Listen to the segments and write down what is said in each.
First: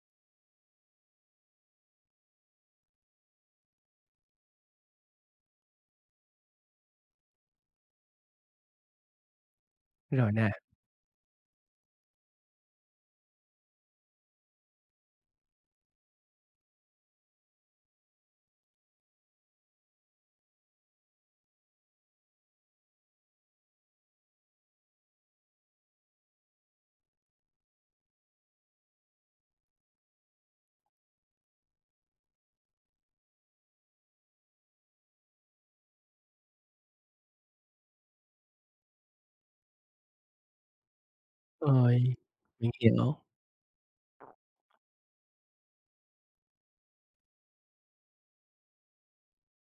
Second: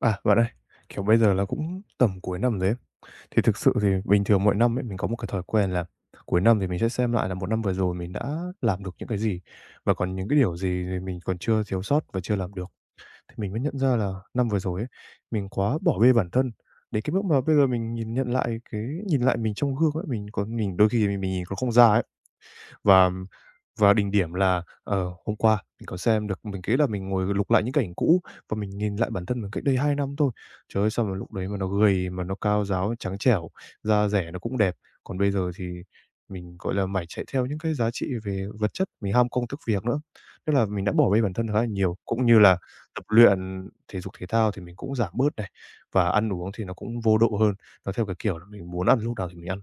À, bạn ơi, bây giờ là cũng tầm cuối năm rồi ấy. Thì thực sự thì bình thường mỗi năm ấy, mình có một cái thói quen là cuối năm thì mình sẽ xem lại là một năm vừa rồi mình đã làm được những cái gì, và còn những Rồi cái nè, điều gì thì mình còn chưa thiếu sót và chưa làm được. Thì mình mới nhận ra là năm vừa rồi ấy, mình quá bỏ bê bản thân, đến cái mức mà bây giờ mình nhìn nhận lại nhìn lại mình trong gương ấy, mình đôi khi mình nhìn còn không ra ấy. Và và đỉnh điểm là, hôm qua mình có xem được mình nghĩ là mình ngồi lục lại những cảnh cũ và mình nhìn lại bản thân mình cách đây 2 năm thôi. Trời ơi, sao mà lúc đấy mà nó gầy, mà nó cao ráo, trắng trẻo, da dẻ nó cũng đẹp. Còn bây giờ thì mình, gọi là, mải chạy theo những cái giá trị về vật chất, mình ham công thức việc nữa. Tức là mình đã bỏ bê bản thân khá là nhiều, ơi, cũng như là mình tập hiểu. luyện thể dục thể thao thì mình cũng giảm bớt này, và ăn uống thì nó cũng vô độ hơn. Nó theo cái kiểu là mình muốn ăn lúc nào thì mình ăn.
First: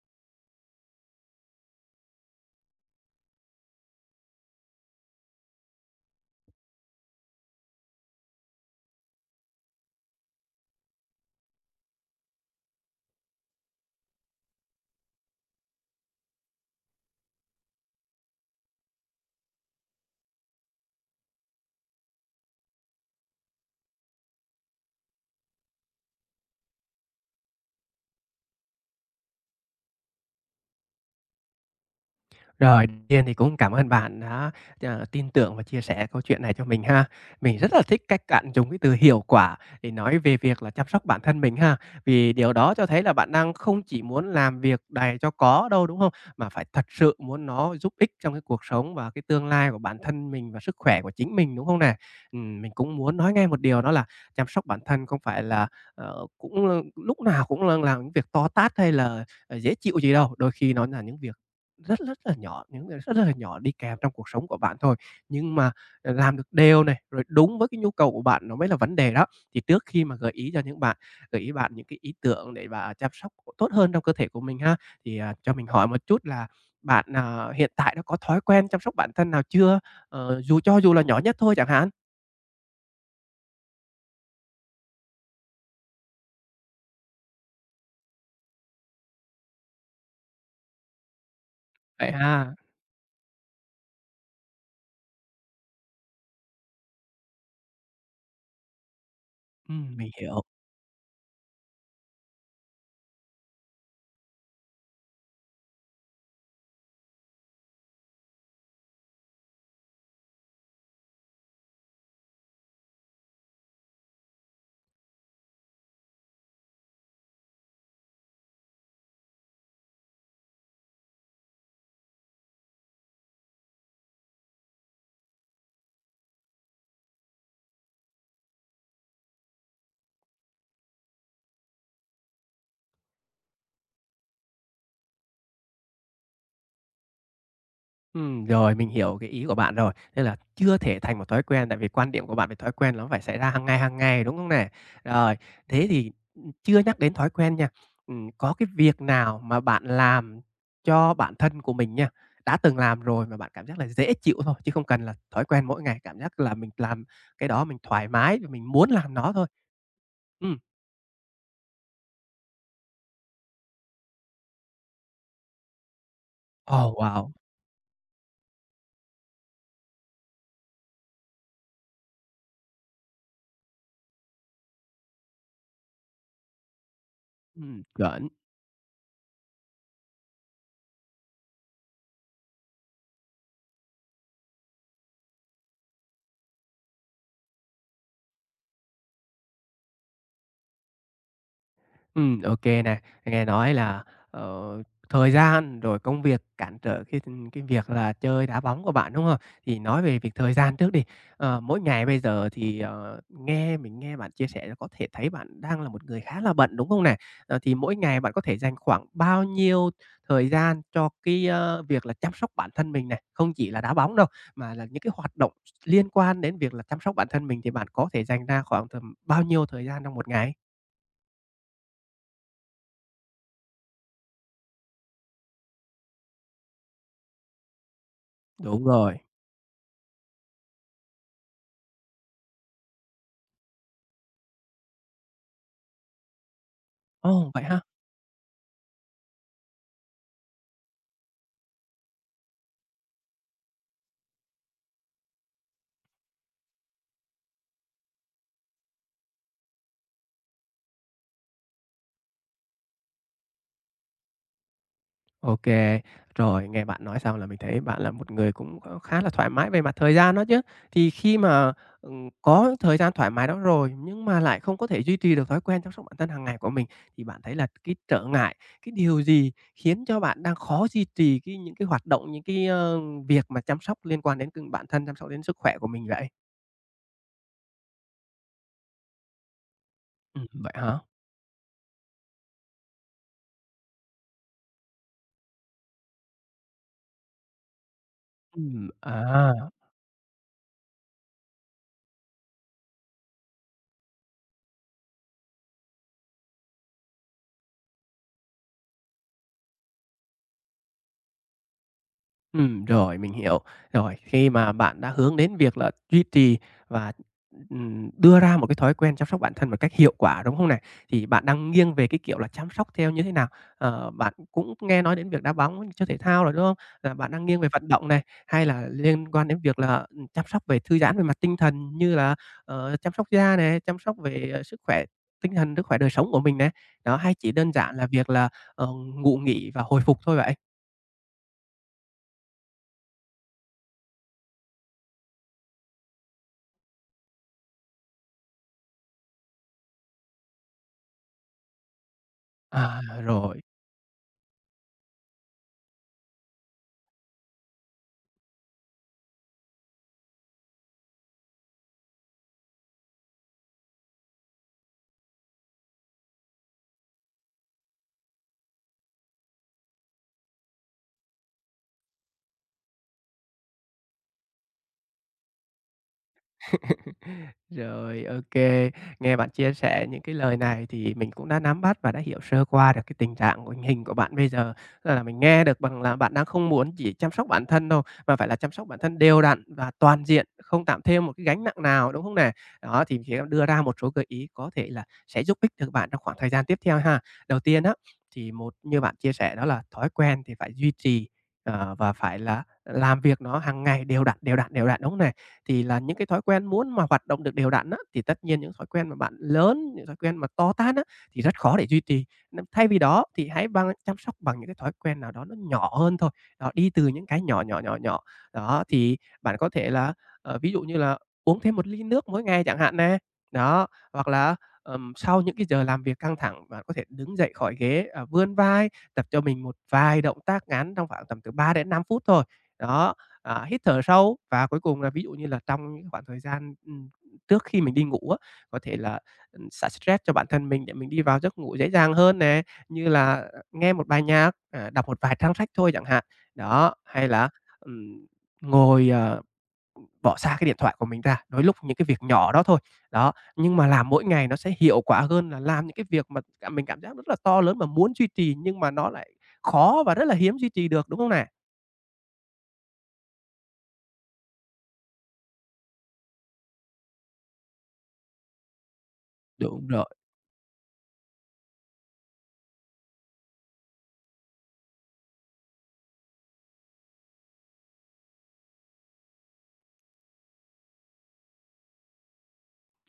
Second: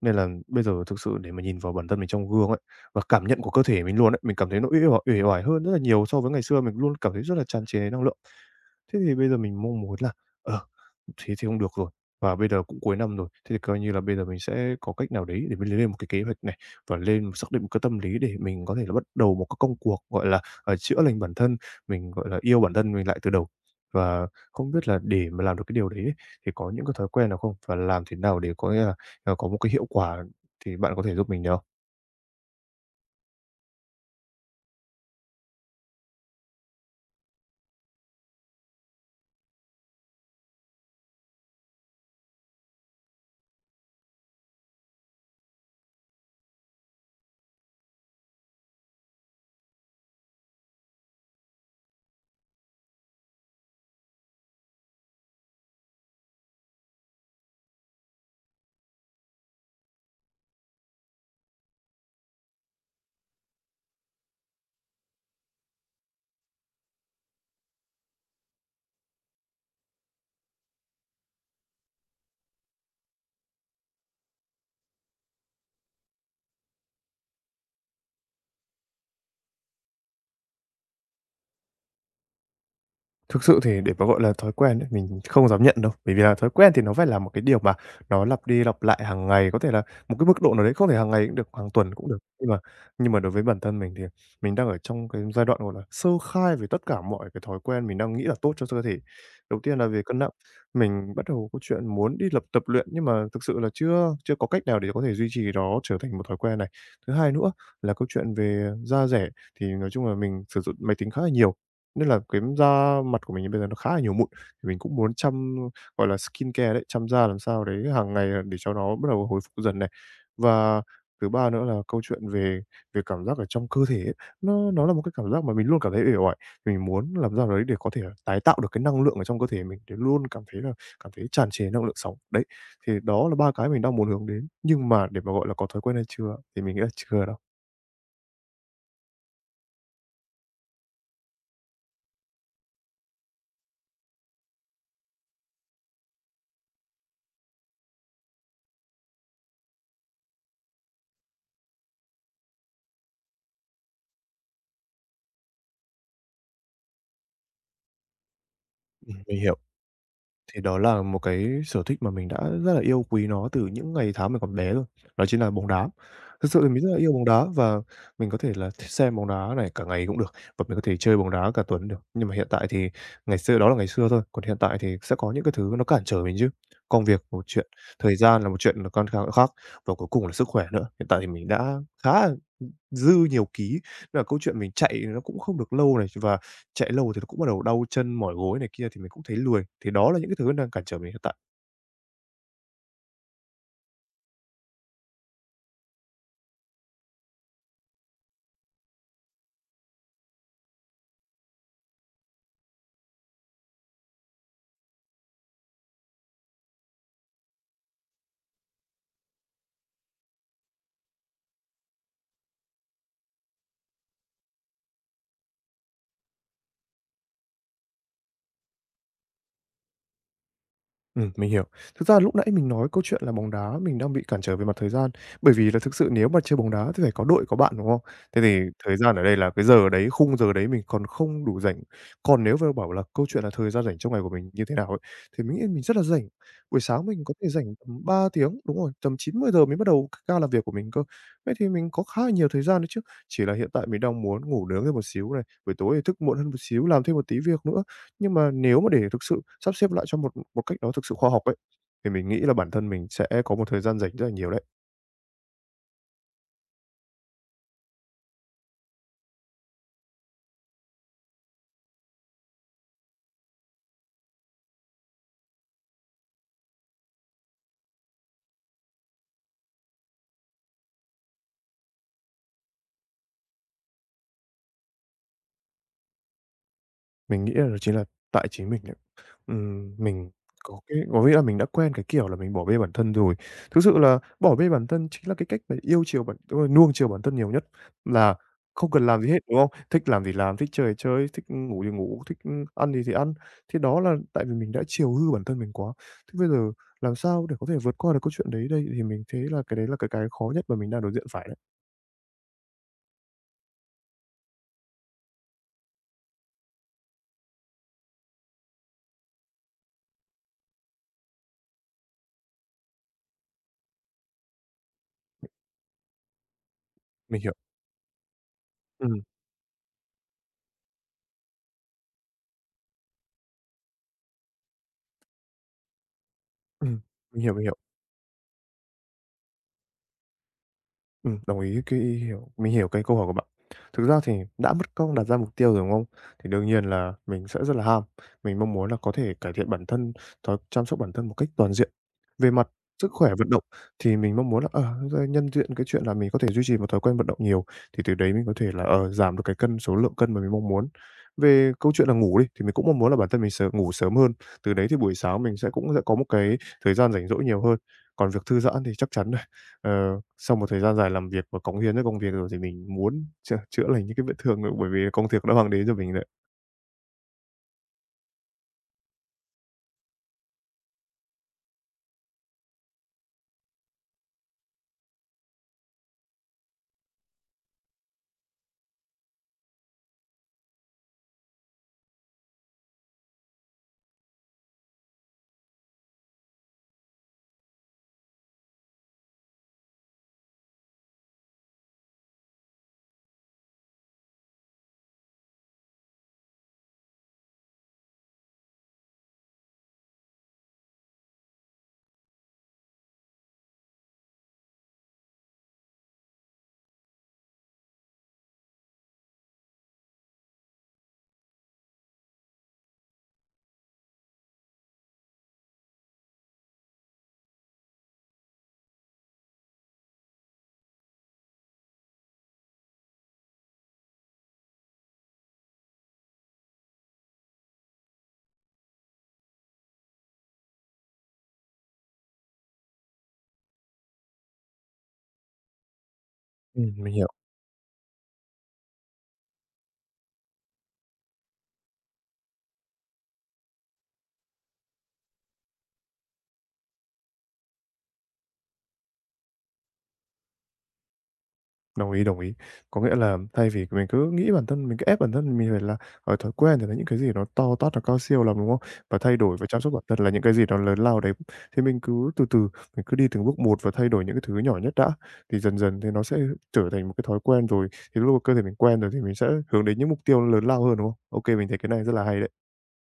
Nên là bây giờ thực sự để mà nhìn vào bản thân mình trong gương ấy, và cảm nhận của cơ thể mình luôn ấy, mình cảm thấy nó uể oải hơn rất là nhiều so với ngày xưa, mình luôn cảm thấy rất là tràn trề năng lượng. Thế thì bây giờ mình mong muốn là, ờ Thế thì không được rồi. Và bây giờ cũng cuối năm rồi, thế thì coi như là bây giờ mình sẽ có cách nào đấy để mình lên một cái kế hoạch này và lên xác định một cái tâm lý để mình có thể là bắt đầu một cái công cuộc, gọi là, chữa lành bản thân, mình, gọi là, yêu bản thân mình lại từ đầu. Và không biết là để mà làm được cái điều đấy ấy, thì có những cái thói quen nào không? Và làm thế nào để có nghĩa là, có một cái hiệu quả thì bạn có thể giúp mình được không? Rồi, đầu tiên thì cũng cảm ơn bạn đã, tin tưởng và chia sẻ câu chuyện này cho mình ha. Mình rất là thích cách bạn dùng cái từ "hiệu quả" để nói về việc là chăm sóc bản thân mình ha, vì điều đó cho thấy là bạn đang không chỉ muốn làm việc đầy cho có đâu, đúng không? Mà phải thật sự muốn nó giúp ích trong cái cuộc sống và cái tương lai của bản thân mình và sức khỏe của chính mình, đúng không nè? Mình cũng muốn nói ngay một điều đó là chăm sóc bản thân không phải là, lúc nào cũng là làm những việc to tát hay là, dễ chịu gì đâu, đôi khi nó là những việc rất rất là nhỏ, những điều rất là nhỏ đi kèm trong cuộc sống của bạn thôi, nhưng mà, làm được đều này, rồi đúng với cái nhu cầu của bạn nó mới là vấn đề đó. Thì trước khi mà gợi ý bạn những cái ý tưởng để mà chăm sóc tốt hơn trong cơ thể của mình ha, thì, cho mình hỏi một chút là bạn, hiện tại đã có thói quen chăm sóc bản thân nào chưa? Ờ, dù cho dù là nhỏ nhất thôi chẳng hạn? Thực sự thì để mà, gọi là, thói quen ấy, mình không dám nhận đâu, bởi vì là thói quen thì nó phải là một cái điều mà nó lặp đi lặp lại hàng ngày, có thể là một cái mức độ nào đấy, không thể hàng ngày cũng được, hàng tuần cũng Vậy được. ha? Nhưng À, mà nhưng mà đối với bản thân mình thì mình đang ở trong cái giai đoạn, gọi là, sơ khai về tất cả mọi cái thói quen mình đang nghĩ là tốt cho cơ thể. Đầu tiên là về mình cân nặng, hiểu. mình bắt đầu có chuyện muốn đi lập tập luyện, nhưng mà thực sự là chưa chưa có cách nào để có thể duy trì đó trở thành một thói quen này. Thứ hai nữa là câu chuyện về da dẻ, thì nói chung là mình sử dụng máy tính khá là nhiều, nên là cái da mặt của mình bây giờ nó khá là nhiều mụn, thì mình cũng muốn chăm, gọi là, skincare đấy, chăm da làm sao đấy hàng ngày để cho nó bắt đầu hồi phục dần này. Và thứ ba nữa là câu chuyện về về cảm giác ở trong cơ thể ấy, nó là một cái cảm giác mà mình luôn cảm thấy uể oải. Thì mình muốn làm sao đấy để có thể tái tạo được cái năng lượng ở trong cơ thể mình, để luôn cảm thấy là cảm thấy tràn trề năng lượng sống. Đấy, thì đó là 3 cái mình đang muốn hướng đến, nhưng mà để mà, gọi là, có thói quen hay chưa thì mình nghĩ là chưa đâu. Rồi, mình hiểu cái ý của bạn rồi. Nên là chưa thể thành một thói quen, tại vì quan điểm của bạn về thói quen nó phải xảy ra hàng ngày, đúng không nè? Rồi, thế thì, chưa nhắc đến thói quen nha, có cái việc nào mà bạn làm cho bản thân của mình nha, đã từng làm rồi mà bạn cảm giác là dễ chịu thôi, chứ không cần là thói quen mỗi ngày, cảm giác là mình làm cái đó mình thoải mái và mình muốn làm nó Mình thôi? hiểu. Ừm. Thì đó là một cái sở thích mà mình đã rất là yêu quý nó từ những ngày tháng mình còn bé rồi, đó chính là bóng đá. Thực sự thì mình rất Ồ, là yêu bóng wow! đá và mình có thể là thích xem bóng đá này cả ngày cũng được, và mình có thể chơi bóng đá cả tuần được. Nhưng mà hiện tại thì ngày xưa đó là ngày xưa thôi, còn hiện tại thì sẽ có những cái thứ nó cản trở mình chứ. Công việc một chuyện, thời Chuẩn. gian là một chuyện là con kha khác, và cuối cùng là sức khỏe nữa. Hiện tại thì mình đã khá là dư nhiều ký, nên là câu chuyện mình chạy nó cũng không được lâu này, và chạy lâu thì nó cũng bắt đầu đau chân, mỏi gối này kia thì mình cũng thấy lười. Thì đó là những cái thứ đang cản trở mình hiện tại. Ô kê nè. Nghe nói là, ờ, thời gian rồi công việc cản trở cái việc là chơi đá bóng của bạn, đúng hông? Thì nói về việc thời gian trước đi, mỗi ngày bây giờ thì, nghe bạn chia sẻ là có thể thấy bạn đang là một người khá là bận, đúng không nè? Ờ, thì mỗi ngày bạn có thể dành khoảng bao nhiêu thời gian cho việc là chăm sóc bản thân mình này? Không chỉ là đá bóng đâu, mà là những cái hoạt động liên quan đến việc là chăm sóc bản thân mình thì bạn có thể dành ra khoảng tầm bao nhiêu thời gian trong một ngày? Mình hiểu. Thực ra lúc nãy mình nói câu chuyện là bóng đá mình đang bị cản trở về mặt thời gian, bởi vì là thực sự nếu mà chơi bóng đá thì phải có đội có bạn, đúng không? Thế thì Đúng thời gian rồi. ở đây là cái giờ đấy, khung giờ đấy mình còn không đủ rảnh. Còn nếu mà bảo là câu chuyện là thời gian rảnh trong ngày của mình như thế nào ấy, thì mình nghĩ mình rất là rảnh. Buổi sáng mình có thể Ồ, vậy rảnh ha? tầm 3 tiếng, đúng rồi, tầm 900 giờ mới bắt đầu ca làm việc của mình cơ. Vậy thì mình có khá là nhiều thời gian đấy chứ, chỉ là hiện tại mình đang muốn ngủ nướng thêm một xíu này, buổi tối thì thức muộn hơn một xíu, làm thêm một tí việc nữa. Nhưng mà nếu mà để thực sự sắp xếp lại cho một một cách đó thực sự khoa học ấy, thì mình nghĩ là bản thân mình sẽ có một thời gian rảnh rất là nhiều đấy. Ô. Rồi, nghe bạn nói xong là mình thấy bạn là một người cũng khá là thoải mái về mặt thời gian đó chứ. Thì khi mà, có thời gian thoải mái đó rồi, nhưng mà lại không có thể duy trì được thói quen chăm sóc bản thân hàng ngày của mình, thì bạn thấy là cái điều gì khiến cho bạn đang khó duy trì những cái hoạt động, việc mà chăm sóc liên quan đến từng bản thân, chăm sóc đến sức khỏe của mình vậy? Mình nghĩ là đó chính là tại chính mình đấy. Mình Vậy hả? có nghĩa là mình đã quen cái kiểu là mình bỏ bê bản thân rồi. Thực sự là bỏ bê bản thân chính là cái cách mà yêu chiều bản đúng rồi, nuông chiều bản thân nhiều nhất, là không cần làm gì hết, À. đúng không? Thích làm thì làm, thích chơi thì chơi, thích ngủ thì ngủ, thích, ăn thì ăn. Thì đó là tại vì mình đã chiều hư bản thân mình quá. Thế bây giờ làm sao để có thể vượt qua được câu chuyện đấy đây? Thì mình thấy là cái đấy là cái khó nhất mà mình đang đối diện phải đấy. Rồi, mình hiểu. Rồi, khi mà bạn đã hướng đến việc là duy trì và, đưa ra một cái thói quen chăm sóc bản thân một cách hiệu quả, đúng không này? Thì bạn đang nghiêng về cái kiểu là chăm sóc theo như thế nào? Ờ, bạn cũng nghe nói đến việc đá bóng, chơi thể thao rồi, đúng không? Là bạn Mình đang hiểu. nghiêng về vận động này, hay là Ừm, liên quan đến việc là, chăm sóc về thư giãn về mặt tinh thần như là, chăm sóc da này chăm sóc về, sức khỏe tinh thần, sức khỏe đời sống của mình nè? ừm, Đó, hay chỉ mình đơn hiểu. giản là việc là, ờ, ngủ nghỉ và hồi phục thôi vậy? Đồng ý cái hiểu mình hiểu cái câu hỏi của bạn. Thực ra thì đã mất công đặt ra mục tiêu rồi, đúng không? Thì đương nhiên là mình sẽ rất là ham, mình mong muốn là có thể cải thiện bản thân, thói chăm sóc bản thân một cách toàn diện. Về mặt À, sức khỏe vận động rồi. thì mình mong muốn là, ra nhân diện cái chuyện là mình có thể duy trì một thói quen vận động nhiều, thì từ đấy mình có thể là, giảm được cái số lượng cân mà mình mong muốn. Về câu chuyện là ngủ đi, thì mình cũng mong muốn là bản thân mình ngủ sớm hơn, từ đấy thì buổi sáng mình cũng sẽ có một cái thời gian rảnh rỗi nhiều hơn. Còn việc thư giãn thì chắc chắn Ờ, sau một thời gian dài làm việc và cống hiến cho công việc rồi thì mình muốn chữa chữa lành những cái vết thương nữa, bởi vì công việc đã mang đến cho mình đấy. Rồi, ô. Nghe bạn chia sẻ những cái lời này thì mình cũng đã nắm bắt và đã hiểu sơ qua được cái tình trạng của bạn bây giờ. Tức là mình nghe được bằng là bạn đang không muốn chỉ chăm sóc bản thân đâu, mà phải là chăm sóc bản thân đều đặn và toàn diện, không tạm thêm một cái gánh nặng nào, đúng không nè? Đó, thì mình sẽ đưa ra một số gợi ý có thể là sẽ giúp ích được bạn trong khoảng thời gian tiếp theo ha. Đầu tiên á, thì một như bạn chia sẻ đó là thói quen thì phải duy trì, và phải là làm việc nó hàng ngày đều đặn, đều đặn, đều đặn, đúng không nè? Thì là những cái thói quen muốn mà hoạt động được đều đặn á, thì tất nhiên những thói quen mà bạn lớn, những thói quen mà to tát á, thì rất khó để duy trì. Nên thay vì đó thì hãy bằng chăm sóc bằng những cái thói quen nào đó nó nhỏ hơn thôi. Đó, đi từ những cái nhỏ, nhỏ, nhỏ, nhỏ. Đó, thì bạn có thể là, ví dụ như là uống thêm một ly nước mỗi ngày chẳng hạn nè. Đó, hoặc là, sau những cái giờ làm việc căng thẳng, bạn có thể đứng dậy khỏi ghế, vươn vai, tập cho mình một vài động tác ngắn trong khoảng tầm từ 3 đến 5 phút thôi. Đó, hít thở sâu và cuối cùng là ví dụ như là trong những khoảng thời gian, trước khi mình đi ngủ á, có thể là, xả stress cho bản thân mình để mình đi vào giấc ngủ dễ dàng hơn nè, như là, nghe một bài nhạc, đọc một vài trang sách thôi chẳng hạn. Đó, Mình hiểu. hay là, ừm, ngồi, bỏ xa cái điện thoại của mình ra, đôi lúc những cái việc nhỏ đó thôi. Đó, nhưng mà làm mỗi ngày nó sẽ hiệu quả hơn là làm những cái việc mà cảm giác rất là to lớn mà muốn duy trì nhưng mà nó lại khó và rất là hiếm duy trì được, đúng không nè? Đồng ý, đồng ý. Có nghĩa là thay vì mình cứ ép bản thân mình phải là, ở thói quen thì là những cái gì nó to tát, nó cao siêu lắm, đúng không? Và thay đổi và chăm Đúng sóc bản rồi. thân là những cái gì nó lớn lao đấy. Thì mình cứ từ từ, mình cứ đi từng bước một và thay đổi những cái thứ nhỏ nhất đã, thì dần dần thì nó sẽ trở thành một cái thói quen rồi, thì lúc mà cơ thể mình quen rồi thì mình sẽ hướng đến những mục tiêu lớn lao hơn, đúng không? OK, mình thấy cái này rất là hay đấy.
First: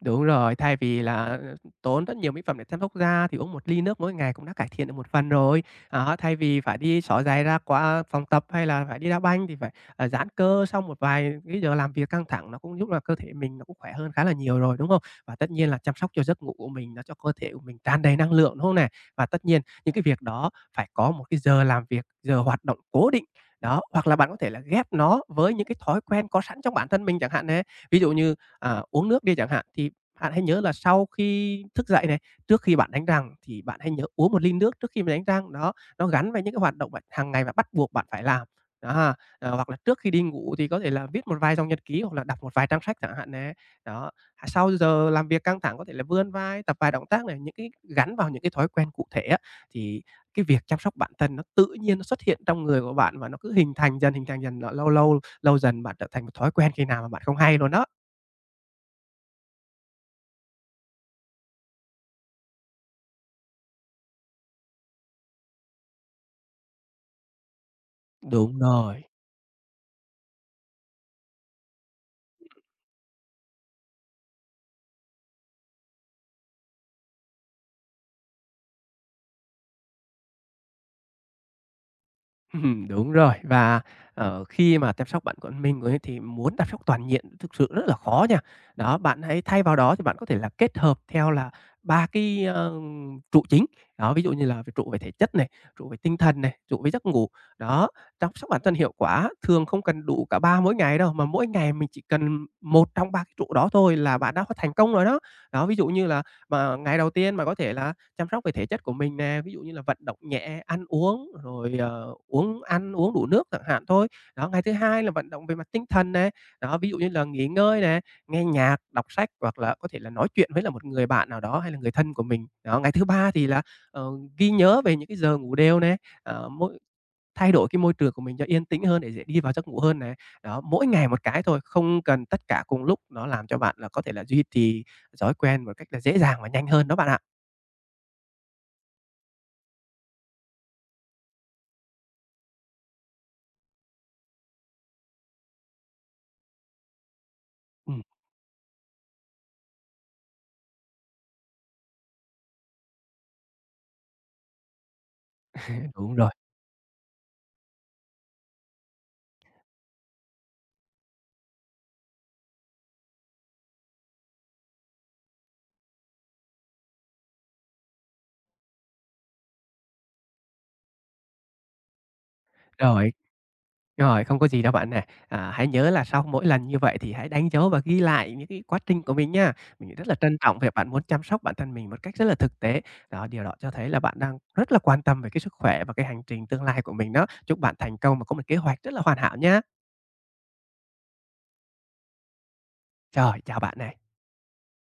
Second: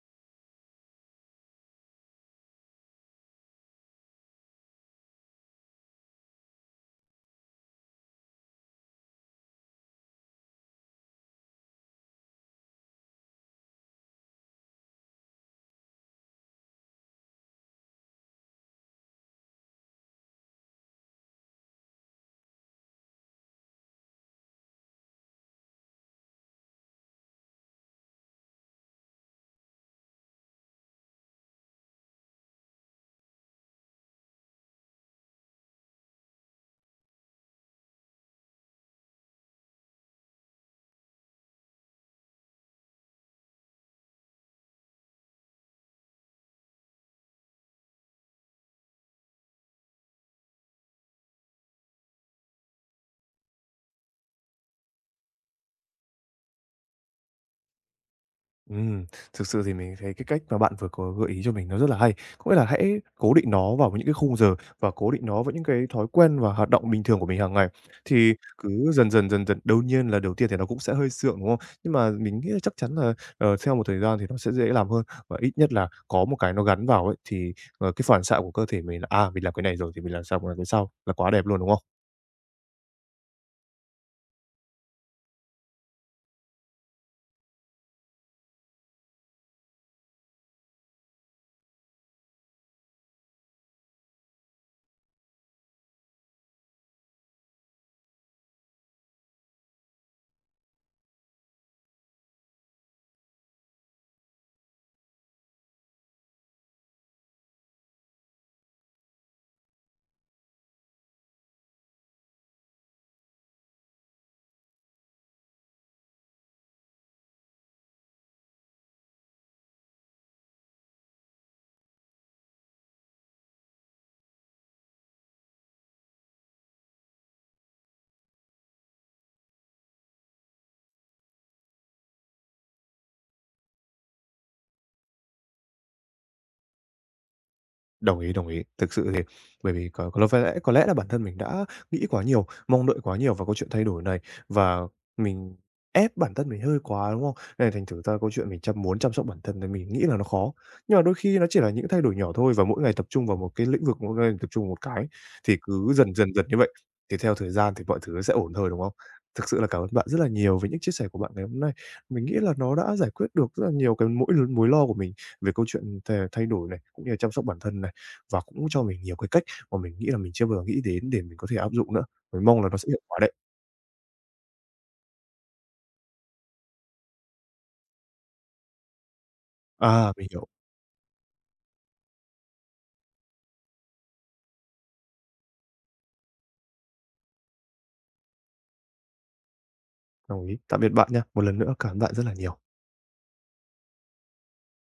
Đúng rồi, thay vì là, tốn rất nhiều mỹ phẩm để chăm sóc da thì uống một ly nước mỗi ngày cũng đã cải thiện được một phần rồi. Đó, thay vì phải đi xỏ giày ra qua phòng tập hay là phải đi đá banh thì phải, giãn cơ sau một vài cái giờ làm việc căng thẳng, nó cũng giúp là cơ thể mình nó cũng khỏe hơn khá là nhiều rồi, đúng không? Và tất nhiên là chăm sóc cho giấc ngủ của mình, nó cho cơ thể của mình tràn đầy năng lượng, đúng không này. Và tất nhiên những cái việc đó phải có một cái giờ làm việc, giờ hoạt động cố định. Đó, hoặc là bạn có thể là ghép nó với những cái thói quen có sẵn trong bản thân mình chẳng hạn nè. Ví dụ như, uống nước đi chẳng hạn, thì bạn hãy nhớ là sau khi thức dậy này, trước khi bạn đánh răng thì bạn hãy nhớ uống một ly nước trước khi mà đánh răng. Đó, nó gắn với những cái hoạt động bạn hàng ngày bạn bắt buộc bạn phải làm. Đó, hoặc là trước khi đi ngủ thì có thể là viết một vài dòng nhật ký hoặc là đọc một vài trang sách chẳng hạn nè. Đó, sau giờ làm việc căng thẳng có thể là vươn vai, tập vài động tác này, những cái gắn vào những cái thói quen cụ thể á, thì cái việc chăm sóc bản thân nó tự nhiên nó xuất hiện trong người của bạn và nó cứ hình thành dần, nó lâu lâu lâu dần bạn trở thành một thói quen khi nào mà bạn không hay luôn đó. Ừm, thực sự thì mình thấy cái cách mà bạn vừa có gợi ý cho mình nó rất là hay. Có nghĩa là hãy cố định nó vào những cái khung giờ và cố định nó với những cái thói quen và hoạt động bình thường của mình hàng ngày. Thì Đúng cứ rồi. dần dần, dần dần, đương nhiên là đầu tiên thì nó cũng sẽ hơi sượng, đúng không? Nhưng mà mình nghĩ là chắc chắn là, theo một thời gian thì nó sẽ dễ làm hơn và ít nhất là có một cái nó gắn vào ấy, thì, cái phản xạ của cơ thể mình là, à, mình làm cái này rồi thì mình làm cái sau là quá đẹp luôn, đúng không? Đúng rồi. Và, khi mà chăm sóc bạn của mình ấy thì muốn chăm sóc toàn diện thực sự rất là khó nha. Đó, bạn hãy thay vào đó thì bạn có thể là kết hợp theo là 3 trụ chính. Đó, ví dụ như là về trụ về thể chất này, trụ về tinh thần này, trụ về giấc ngủ. Đó, chăm sóc bản thân hiệu quả thường không cần đủ cả 3 mỗi ngày đâu, mà mỗi ngày mình chỉ cần một trong 3 cái trụ đó thôi là bạn đã có thành công rồi đó. Đó, ví dụ như là mà ngày đầu tiên mà có thể là chăm sóc về thể chất của mình nè, ví dụ như là vận động nhẹ, ăn uống, rồi, ờ, uống ăn uống đủ nước chẳng hạn thôi. Đó, ngày thứ hai là vận động về mặt tinh thần nè, đó, ví dụ như là nghỉ ngơi nè, nghe nhạc, đọc sách hoặc là có thể là nói chuyện với là một người bạn nào đó hay là người thân của mình. Đó, ngày thứ ba thì là, ờ, ghi nhớ về những cái giờ ngủ đều nè, ờ, mỗi thay đổi cái môi trường của mình cho yên tĩnh hơn để dễ đi vào giấc ngủ hơn nè. Đó, mỗi ngày một cái thôi, không cần tất cả cùng lúc, nó làm cho bạn là có thể là duy trì thói quen một cách là dễ dàng và nhanh hơn đó bạn ạ. Đồng ý, đồng ý. Thực sự thì bởi vì có lẽ là bản thân mình đã nghĩ quá nhiều, mong đợi quá nhiều vào câu chuyện thay đổi này và mình ép bản thân mình hơi quá, đúng không? Nên thành thử Ừm, ra câu chuyện mình muốn chăm sóc bản thân thì mình nghĩ là nó khó. Nhưng mà đôi khi nó chỉ là những thay đổi nhỏ thôi và mỗi ngày tập trung vào một cái lĩnh vực, mỗi ngày tập trung một cái thì cứ dần đúng dần rồi. dần như vậy, thì theo thời gian thì mọi thứ nó sẽ ổn thôi, đúng không? Thực sự là cảm ơn bạn rất là nhiều với những chia sẻ của bạn ngày hôm nay. Mình nghĩ là nó đã giải quyết được rất là nhiều cái mối lo của mình về câu chuyện thay đổi này, cũng như là chăm sóc bản thân này. Và cũng cho mình nhiều cái cách mà mình nghĩ là mình chưa bao giờ nghĩ đến để mình có thể áp dụng nữa. Mình mong là nó sẽ hiệu Rồi, quả đấy. rồi, không có gì đâu bạn nè. À, hãy nhớ là sau mỗi lần như vậy thì hãy đánh dấu và ghi lại những cái quá trình của mình nha. Mình rất À, là mình trân hiểu, trọng việc bạn muốn chăm sóc bản thân mình một cách rất là thực tế. Đó, điều đó cho thấy là bạn đang rất là quan tâm về cái sức khỏe và cái hành trình tương lai của mình đó. Chúc bạn thành công và có một kế hoạch rất là hoàn hảo nhá. đồng ý. Tạm biệt bạn nha. Một lần nữa cảm ơn bạn rất là nhiều. Rồi, chào bạn nè.